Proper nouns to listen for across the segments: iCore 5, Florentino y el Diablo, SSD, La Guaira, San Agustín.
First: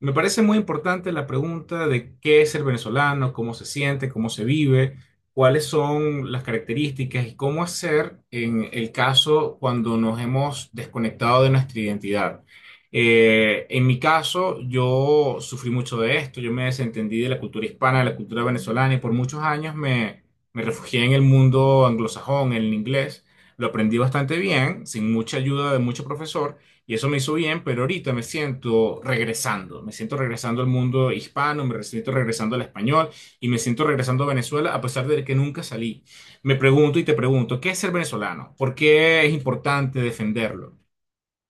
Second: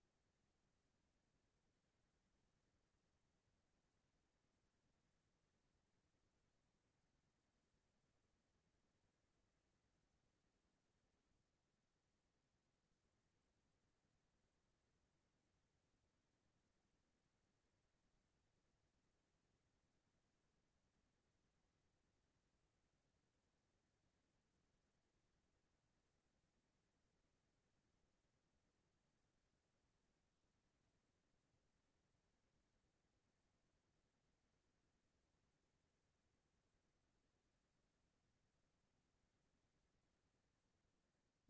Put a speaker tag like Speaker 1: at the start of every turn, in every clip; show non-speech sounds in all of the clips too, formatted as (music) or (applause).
Speaker 1: Me parece muy importante la pregunta de qué es ser venezolano, cómo se siente, cómo se vive, cuáles son las características y cómo hacer en el caso cuando nos hemos desconectado de nuestra identidad. En mi caso, yo sufrí mucho de esto, yo me desentendí de la cultura hispana, de la cultura venezolana y por muchos años me refugié en el mundo anglosajón, en el inglés. Lo aprendí bastante bien, sin mucha ayuda de mucho profesor. Y eso me hizo bien, pero ahorita me siento regresando al mundo hispano, me siento regresando al español y me siento regresando a Venezuela a pesar de que nunca salí. Me pregunto y te pregunto, ¿qué es ser venezolano? ¿Por qué es importante defenderlo?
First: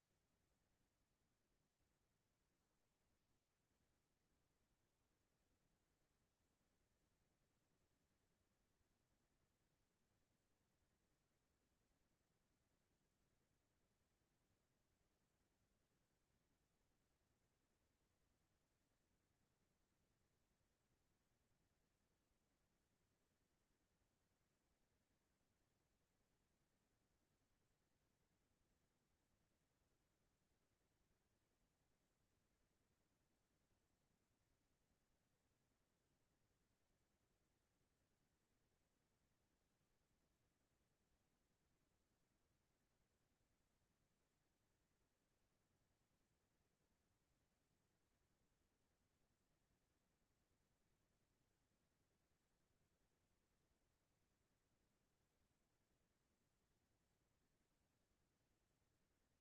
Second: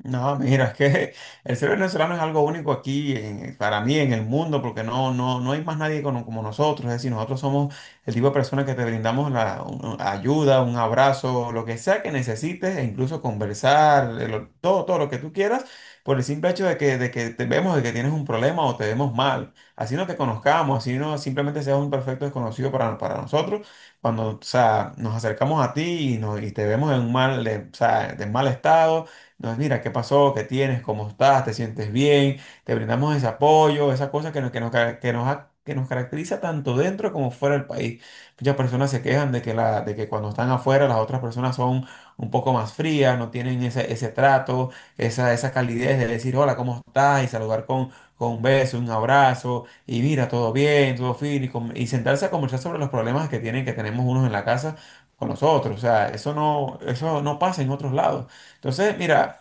Speaker 2: No, mira, es que (laughs) el ser venezolano es algo único para mí en el mundo, porque no, no, no hay más nadie como nosotros. Es decir, nosotros somos el tipo de personas que te brindamos ayuda, un abrazo, lo que sea que necesites, e incluso conversar, todo lo que tú quieras, por el simple hecho de que te vemos, de que tienes un problema o te vemos mal. Así no te conozcamos, así no simplemente seas un perfecto desconocido para nosotros. Cuando, o sea, nos acercamos a ti y te vemos en un mal, o sea, de mal estado. Entonces, mira, ¿qué pasó? ¿Qué tienes? ¿Cómo estás? ¿Te sientes bien? Te brindamos ese apoyo, esa cosa que nos, ca- que nos ha- que nos caracteriza tanto dentro como fuera del país. Muchas personas se quejan de que cuando están afuera las otras personas son un poco más frías, no tienen ese trato, esa calidez de decir hola, ¿cómo estás? Y saludar con un beso, un abrazo, y mira, todo bien, todo fin, y sentarse a conversar sobre los problemas que tienen, que tenemos unos en la casa con nosotros. O sea, eso no pasa en otros lados. Entonces, mira.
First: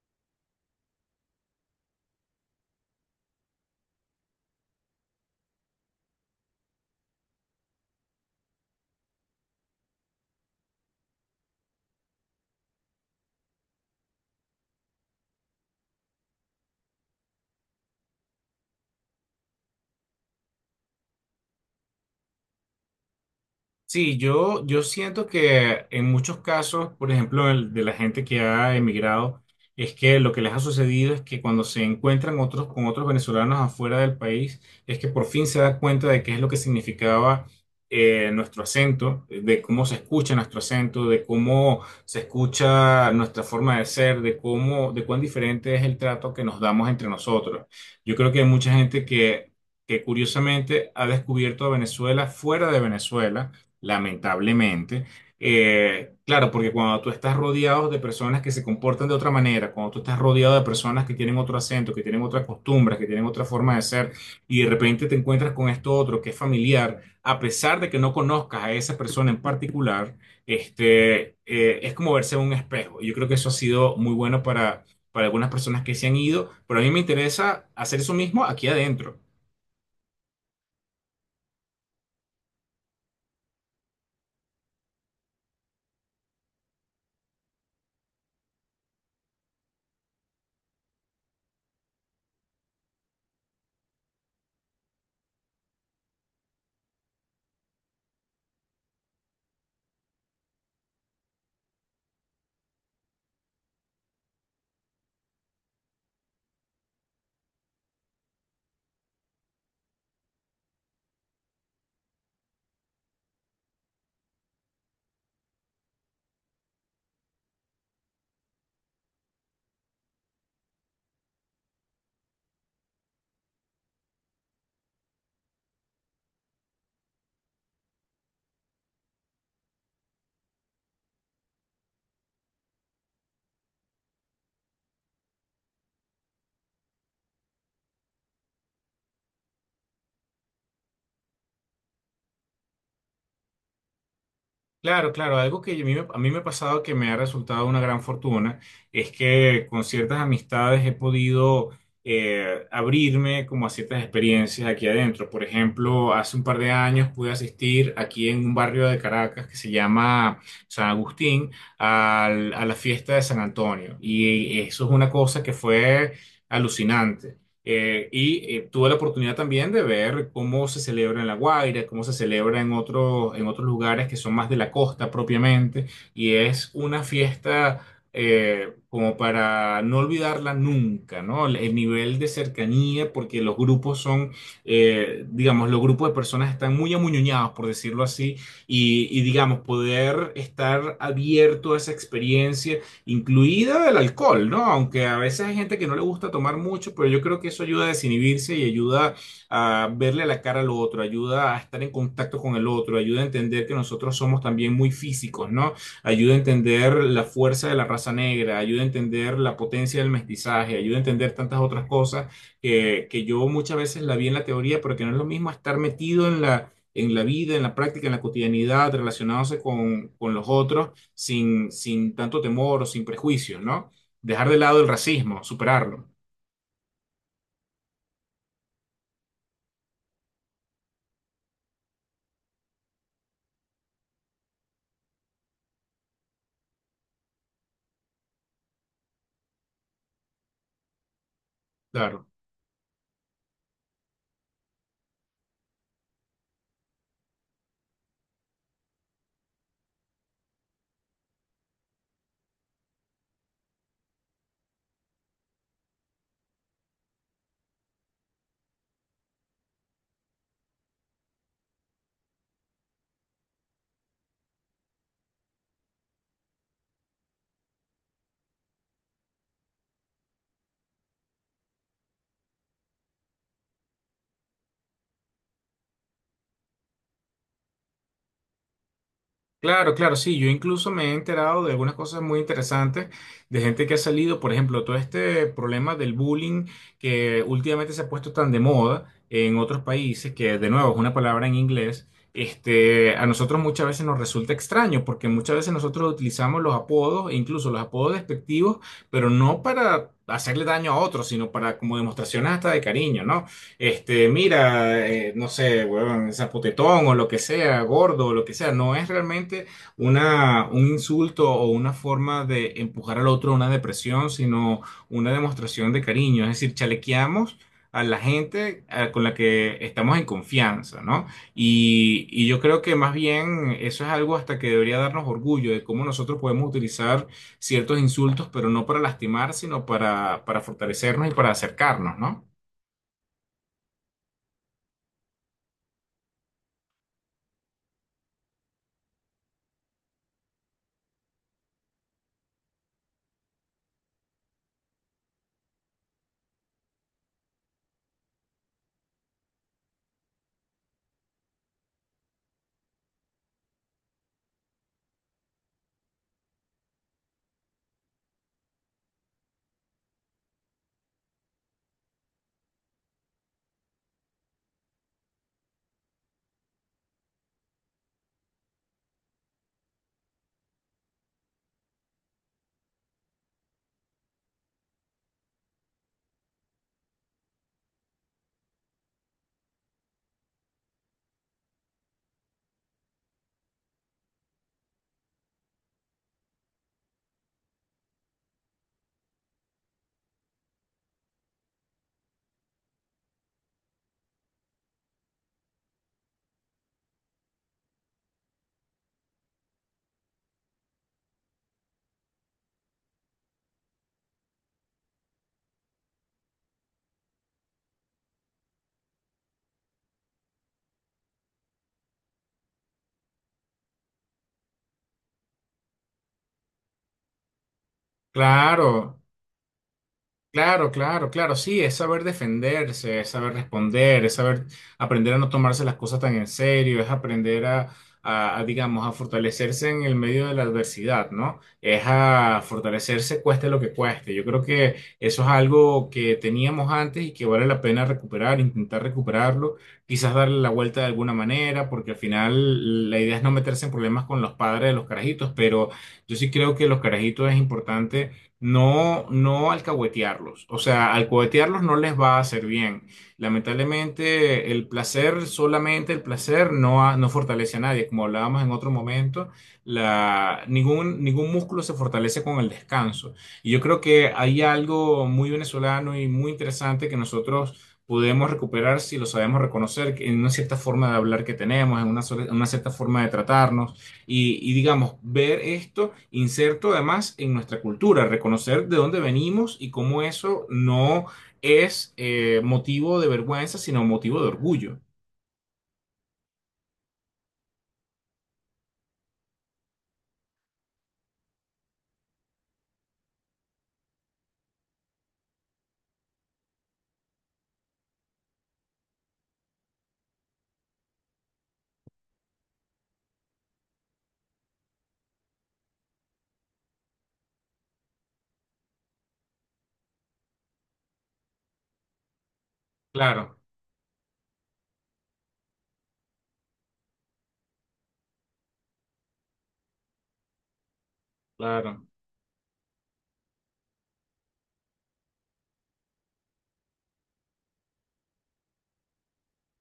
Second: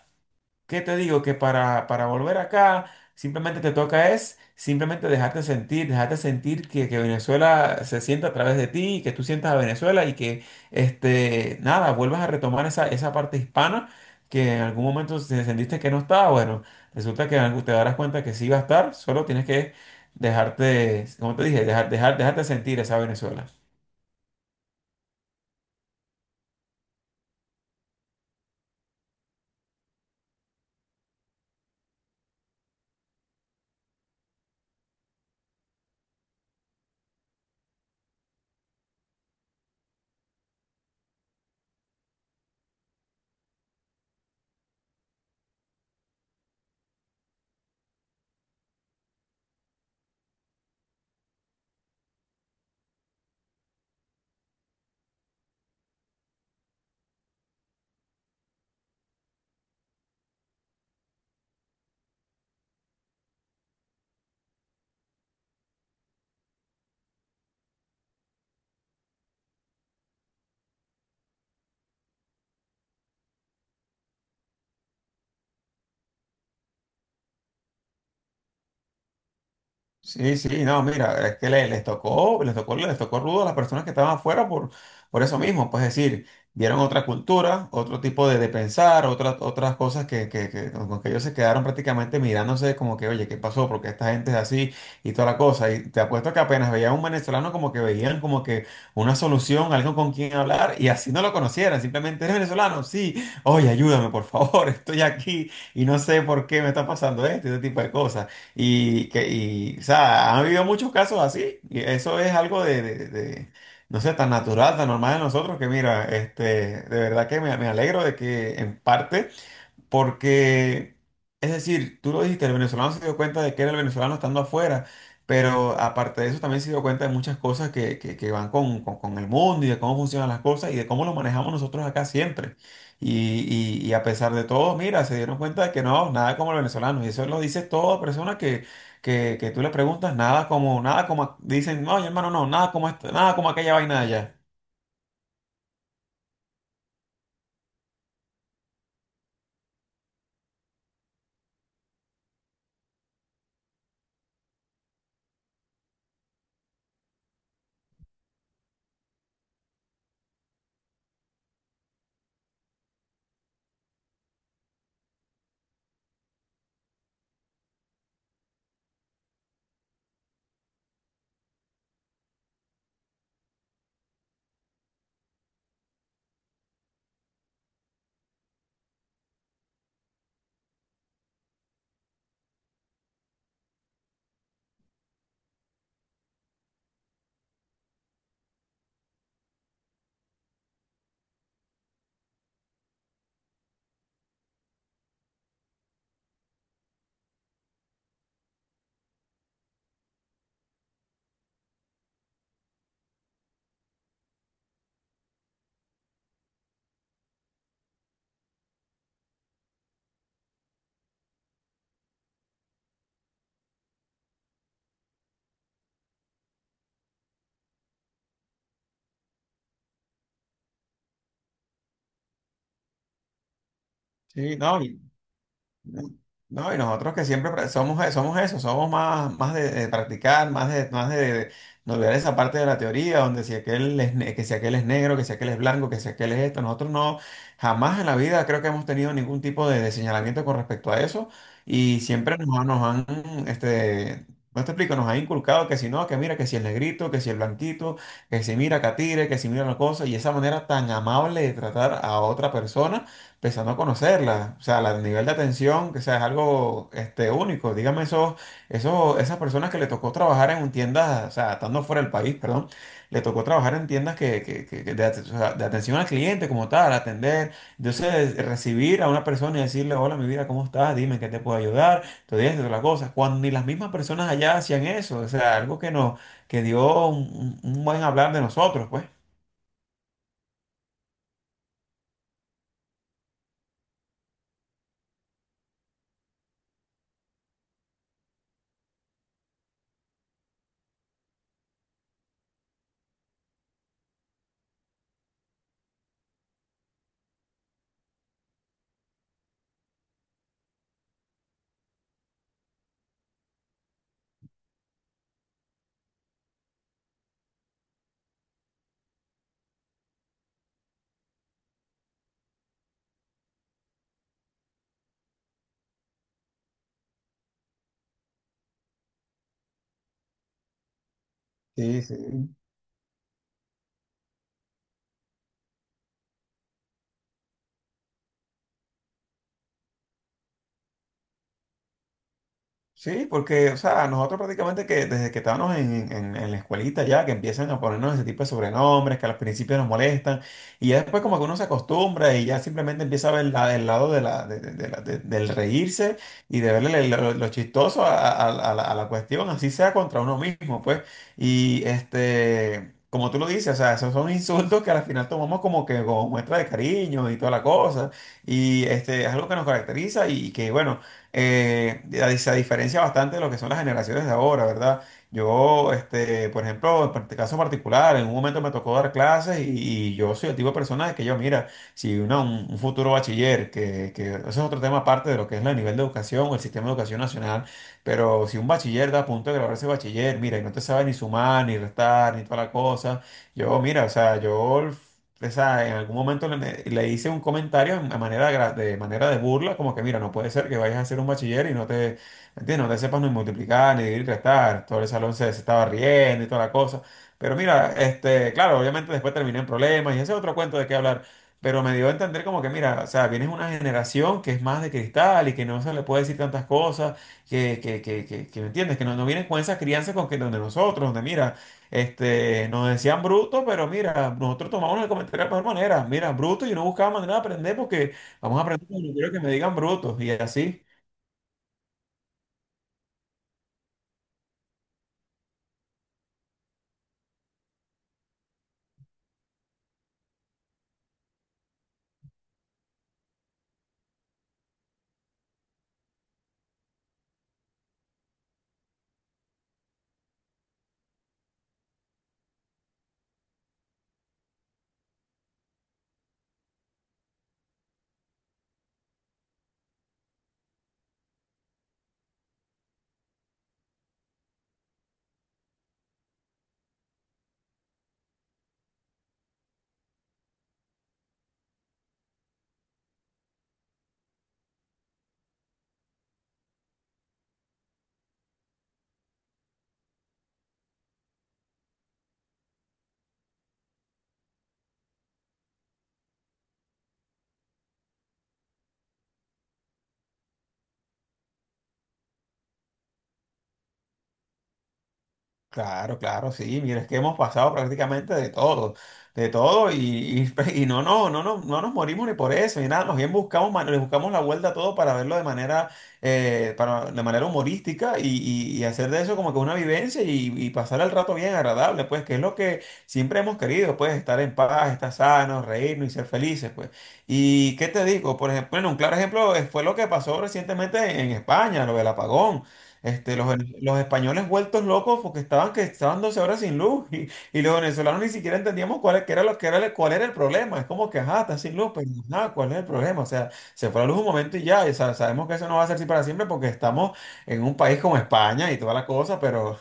Speaker 2: ¿Qué te digo? Que para volver acá simplemente te toca es simplemente dejarte sentir que Venezuela se sienta a través de ti, y que tú sientas a Venezuela y que, este, nada, vuelvas a retomar esa parte hispana que en algún momento sentiste que no estaba. Bueno, resulta que te darás cuenta que sí va a estar, solo tienes que dejarte, como te dije, dejarte sentir esa Venezuela.
Speaker 1: Sí, yo siento que en muchos casos, por ejemplo, el de la gente que ha emigrado, es que lo que les ha sucedido es que cuando se encuentran otros con otros venezolanos afuera del país, es que por fin se da cuenta de qué es lo que significaba nuestro acento, de cómo se escucha nuestro acento, de cómo se escucha nuestra forma de ser, de cómo, de cuán diferente es el trato que nos damos entre nosotros. Yo creo que hay mucha gente que curiosamente ha descubierto a Venezuela fuera de Venezuela, lamentablemente. Claro, porque cuando tú estás rodeado de personas que se comportan de otra manera, cuando tú estás rodeado de personas que tienen otro acento, que tienen otras costumbres, que tienen otra forma de ser, y de repente te encuentras con esto otro que es familiar, a pesar de que no conozcas a esa persona en particular, es como verse en un espejo. Y yo creo que eso ha sido muy bueno para algunas personas que se han ido, pero a mí me interesa hacer eso mismo aquí adentro.
Speaker 2: Sí, sí, no, mira, es que les tocó rudo a las personas que estaban afuera por eso mismo, pues es decir, vieron otra cultura, otro tipo de pensar, otras cosas que, con que ellos se quedaron prácticamente mirándose como que, oye, ¿qué pasó? Porque esta gente es así y toda la cosa. Y te apuesto que apenas veían a un venezolano como que veían como que una solución, algo con quien hablar y así no lo conocieran, simplemente eres venezolano, sí, oye, ayúdame, por favor, (laughs) estoy aquí y no sé por qué me está pasando esto y ese tipo de cosas. Y que, y, o sea, han habido muchos casos así, y eso es algo de no sé, tan natural, tan normal de nosotros, que mira, este, de verdad que me alegro de que en parte porque, es decir, tú lo dijiste, el venezolano se dio cuenta de que era el venezolano estando afuera, pero aparte de eso también se dio cuenta de muchas cosas que van con el mundo y de cómo funcionan las cosas y de cómo lo manejamos nosotros acá siempre. Y a pesar de todo, mira, se dieron cuenta de que no, nada como el venezolano. Y eso lo dice toda persona que, que tú le preguntas, nada como, nada como, dicen, no, hermano, no, nada como, nada como aquella vaina de allá.
Speaker 1: Claro, claro, algo que a mí me ha pasado que me ha resultado una gran fortuna es que con ciertas amistades he podido, abrirme como a ciertas experiencias aquí adentro. Por ejemplo, hace un par de años pude asistir aquí en un barrio de Caracas que se llama San Agustín a la fiesta de San Antonio, y eso es una cosa que fue alucinante. Tuve la oportunidad también de ver cómo se celebra en La Guaira, cómo se celebra en otros lugares que son más de la costa propiamente, y es una fiesta, como para no olvidarla nunca, ¿no? El nivel de cercanía, porque los grupos son, digamos, los grupos de personas están muy amuñoñados, por decirlo así, y digamos, poder estar abierto a esa experiencia, incluida el alcohol, ¿no? Aunque a veces hay gente que no le gusta tomar mucho, pero yo creo que eso ayuda a desinhibirse y ayuda a verle la cara al otro, ayuda a estar en contacto con el otro, ayuda a entender que nosotros somos también muy físicos, ¿no? Ayuda a entender la fuerza de la raza negra, ayuda a entender la potencia del mestizaje, ayuda a entender tantas otras cosas que yo muchas veces la vi en la teoría, pero que no es lo mismo estar metido en la en la vida, en la práctica, en la cotidianidad, relacionándose con los otros, sin, sin tanto temor o sin prejuicios, ¿no? Dejar
Speaker 2: Sí,
Speaker 1: de lado
Speaker 2: no,
Speaker 1: el racismo, superarlo.
Speaker 2: no, y nosotros que siempre somos, somos eso, somos más, más de practicar, más de no olvidar esa parte de la teoría, donde si aquel es, que si aquel es negro, que si aquel es blanco, que si aquel es esto, nosotros no, jamás en la vida creo que hemos tenido ningún tipo de señalamiento con respecto a eso, y
Speaker 1: Claro.
Speaker 2: siempre nos han, este, no te explico, nos han inculcado que si no, que mira, que si el negrito, que si el blanquito, que si mira Catire, que si mira la cosa, y esa manera tan amable de tratar a otra persona empezando a conocerla, o sea, el nivel de atención, que sea, es algo este, único. Dígame esas personas que le tocó trabajar en un tiendas, o sea, estando fuera del país, perdón, le tocó trabajar en tiendas o sea, de atención al cliente como tal, atender, entonces recibir a una persona y decirle, hola, mi vida, ¿cómo estás? Dime ¿en qué te puedo ayudar, todo esto, todas las cosas, cuando ni las mismas personas allá hacían eso, o sea, algo que nos, que dio un buen hablar de nosotros, pues.
Speaker 1: Claro, claro, sí. Yo incluso me he enterado de algunas cosas muy interesantes de gente que ha salido, por ejemplo, todo este problema del bullying, que últimamente se ha puesto tan de moda en otros países, que de nuevo es una palabra en inglés. A nosotros muchas veces nos resulta extraño porque muchas veces nosotros utilizamos los apodos, e incluso los apodos despectivos, pero no para hacerle daño a otros, sino para como demostraciones hasta de cariño, ¿no? Mira, no sé, weón, zapotetón o lo que sea, gordo o lo que sea, no es realmente una, un insulto o una forma de empujar al otro a una depresión, sino una demostración de cariño. Es decir, chalequeamos a la gente, con la que estamos en confianza, ¿no?
Speaker 2: Sí, sí.
Speaker 1: Y yo creo que más bien eso es algo hasta que debería darnos orgullo de cómo nosotros podemos utilizar ciertos insultos, pero no para lastimar, sino para fortalecernos y para acercarnos, ¿no?
Speaker 2: Sí, porque, o sea, nosotros prácticamente que desde que estábamos en la escuelita ya, que empiezan a ponernos ese tipo de sobrenombres que al principio nos molestan, y ya después como que uno se acostumbra y ya simplemente empieza a ver la- el lado de la, de la- de- del reírse y de verle lo chistoso a la cuestión, así sea contra uno mismo, pues. Y este, como tú lo dices, o sea, esos son (laughs) insultos que al final tomamos como que como muestra de cariño y toda la cosa, y este, es algo que nos caracteriza y que, bueno, se diferencia bastante de lo que son las generaciones de ahora, ¿verdad? Yo, este, por ejemplo, caso particular, en un momento me tocó dar clases y yo soy el tipo de persona de que yo, mira, si un futuro bachiller, que eso es otro tema aparte de lo que es el nivel de educación o el sistema de educación nacional, pero si un bachiller da a punto de graduarse de bachiller, mira, y no te sabe ni sumar, ni restar, ni toda la cosa, yo, mira, o sea, yo esa, en algún momento le hice un comentario de manera de, de manera de burla, como que mira, no puede ser que vayas a ser un bachiller y no te, ¿entiendes? No te sepas ni multiplicar, ni dividir, restar. Todo el salón se estaba riendo y toda la cosa. Pero mira, este, claro, obviamente después terminé en problemas y ese es otro cuento de qué hablar. Pero me dio a entender como que, mira, o sea, vienes de una generación que es más de cristal y que no se le puede decir tantas cosas, que ¿me entiendes? Que no, no vienes con esa crianza con que donde nosotros, donde mira. Este, nos decían bruto, pero mira, nosotros tomamos el comentario de la mejor manera. Mira, bruto, yo no buscaba manera de aprender porque vamos a aprender, pero no
Speaker 1: Claro.
Speaker 2: quiero que me digan brutos y así.
Speaker 1: Claro, claro, claro, sí, es saber defenderse, es saber responder, es saber aprender a no tomarse las cosas tan en serio, es aprender a, digamos, a fortalecerse en el medio de la adversidad, ¿no? Es a fortalecerse cueste lo que cueste. Yo creo que eso es algo que teníamos antes y que vale la pena recuperar, intentar recuperarlo, quizás darle la vuelta de alguna manera, porque al final la idea es no meterse en problemas con los padres de los carajitos, pero yo sí creo que los carajitos es importante no, no alcahuetearlos. O sea, alcahuetearlos no les va a hacer bien. Lamentablemente, el placer, solamente el placer, no, no fortalece a nadie. Como hablábamos en otro momento, la, ningún músculo se fortalece con el descanso. Y yo creo que hay algo muy venezolano y muy interesante que nosotros podemos recuperar si lo sabemos reconocer, que en una cierta forma de hablar que tenemos, en una, en una cierta forma de tratarnos. Y, digamos, ver esto inserto además en nuestra cultura, reconocer de dónde venimos y cómo eso no es, motivo de vergüenza, sino motivo de orgullo.
Speaker 2: Claro, claro, sí, mira, es que hemos pasado prácticamente de todo, y, (laughs) y no, no, no, no, no nos morimos ni por eso, ni nada, más bien buscamos, le buscamos la vuelta a todo para verlo de manera, para, de manera humorística y hacer de eso como que una vivencia y pasar el rato bien agradable, pues, que es lo que siempre hemos querido, pues, estar en paz, estar sanos, reírnos y ser felices, pues. ¿Y qué te digo? Por ejemplo, bueno, un claro ejemplo fue lo que pasó recientemente en España, lo del apagón. Este, los,
Speaker 1: Claro,
Speaker 2: los españoles vueltos locos porque estaban 12 horas sin luz y los venezolanos ni siquiera entendíamos cuál, qué era lo, que era, el- cuál era el problema. Es como que, ajá, está sin luz,
Speaker 1: claro.
Speaker 2: pero nada ¿cuál es el problema? O sea, se fue la luz un momento y ya, sabemos que eso no va a ser así para siempre porque estamos en un país como España y toda la cosa, pero, (laughs) o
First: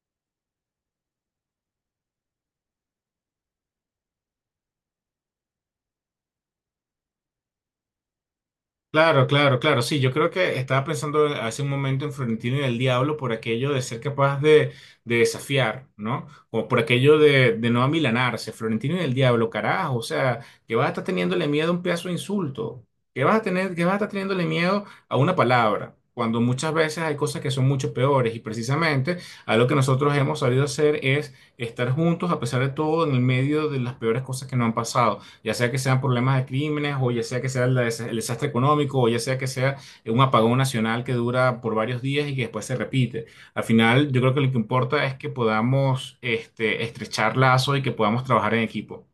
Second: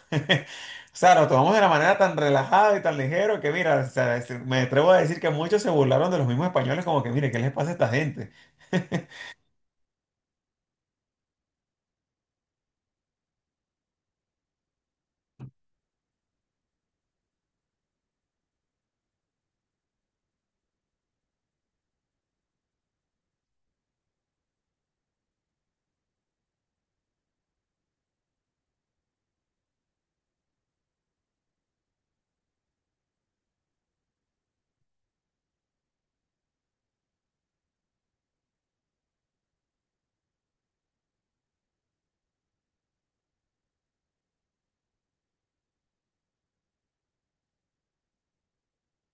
Speaker 2: sea, lo tomamos de la manera tan relajada y tan ligero que, mira, o sea, me atrevo a decir que muchos se burlaron de los mismos españoles como que, mire, ¿qué les pasa a esta gente? (laughs)
Speaker 1: Claro, claro, claro. Sí, yo creo que estaba pensando hace un momento en Florentino y el Diablo por aquello de ser capaz de desafiar, ¿no? O por aquello de no amilanarse. Florentino y el Diablo, carajo. O sea, que vas a estar teniéndole miedo a un pedazo de insulto. Que vas a tener, que vas a estar teniéndole miedo a una palabra. Cuando muchas veces hay cosas que son mucho peores. Y precisamente a lo que nosotros hemos sabido hacer es estar juntos a pesar de todo en el medio de las peores cosas que nos han pasado, ya sea que sean problemas de crímenes o ya sea que sea el, el desastre económico o ya sea que sea un apagón nacional que dura por varios días y que después se repite. Al final, yo creo que lo que importa es que podamos, estrechar lazos y que podamos trabajar en equipo.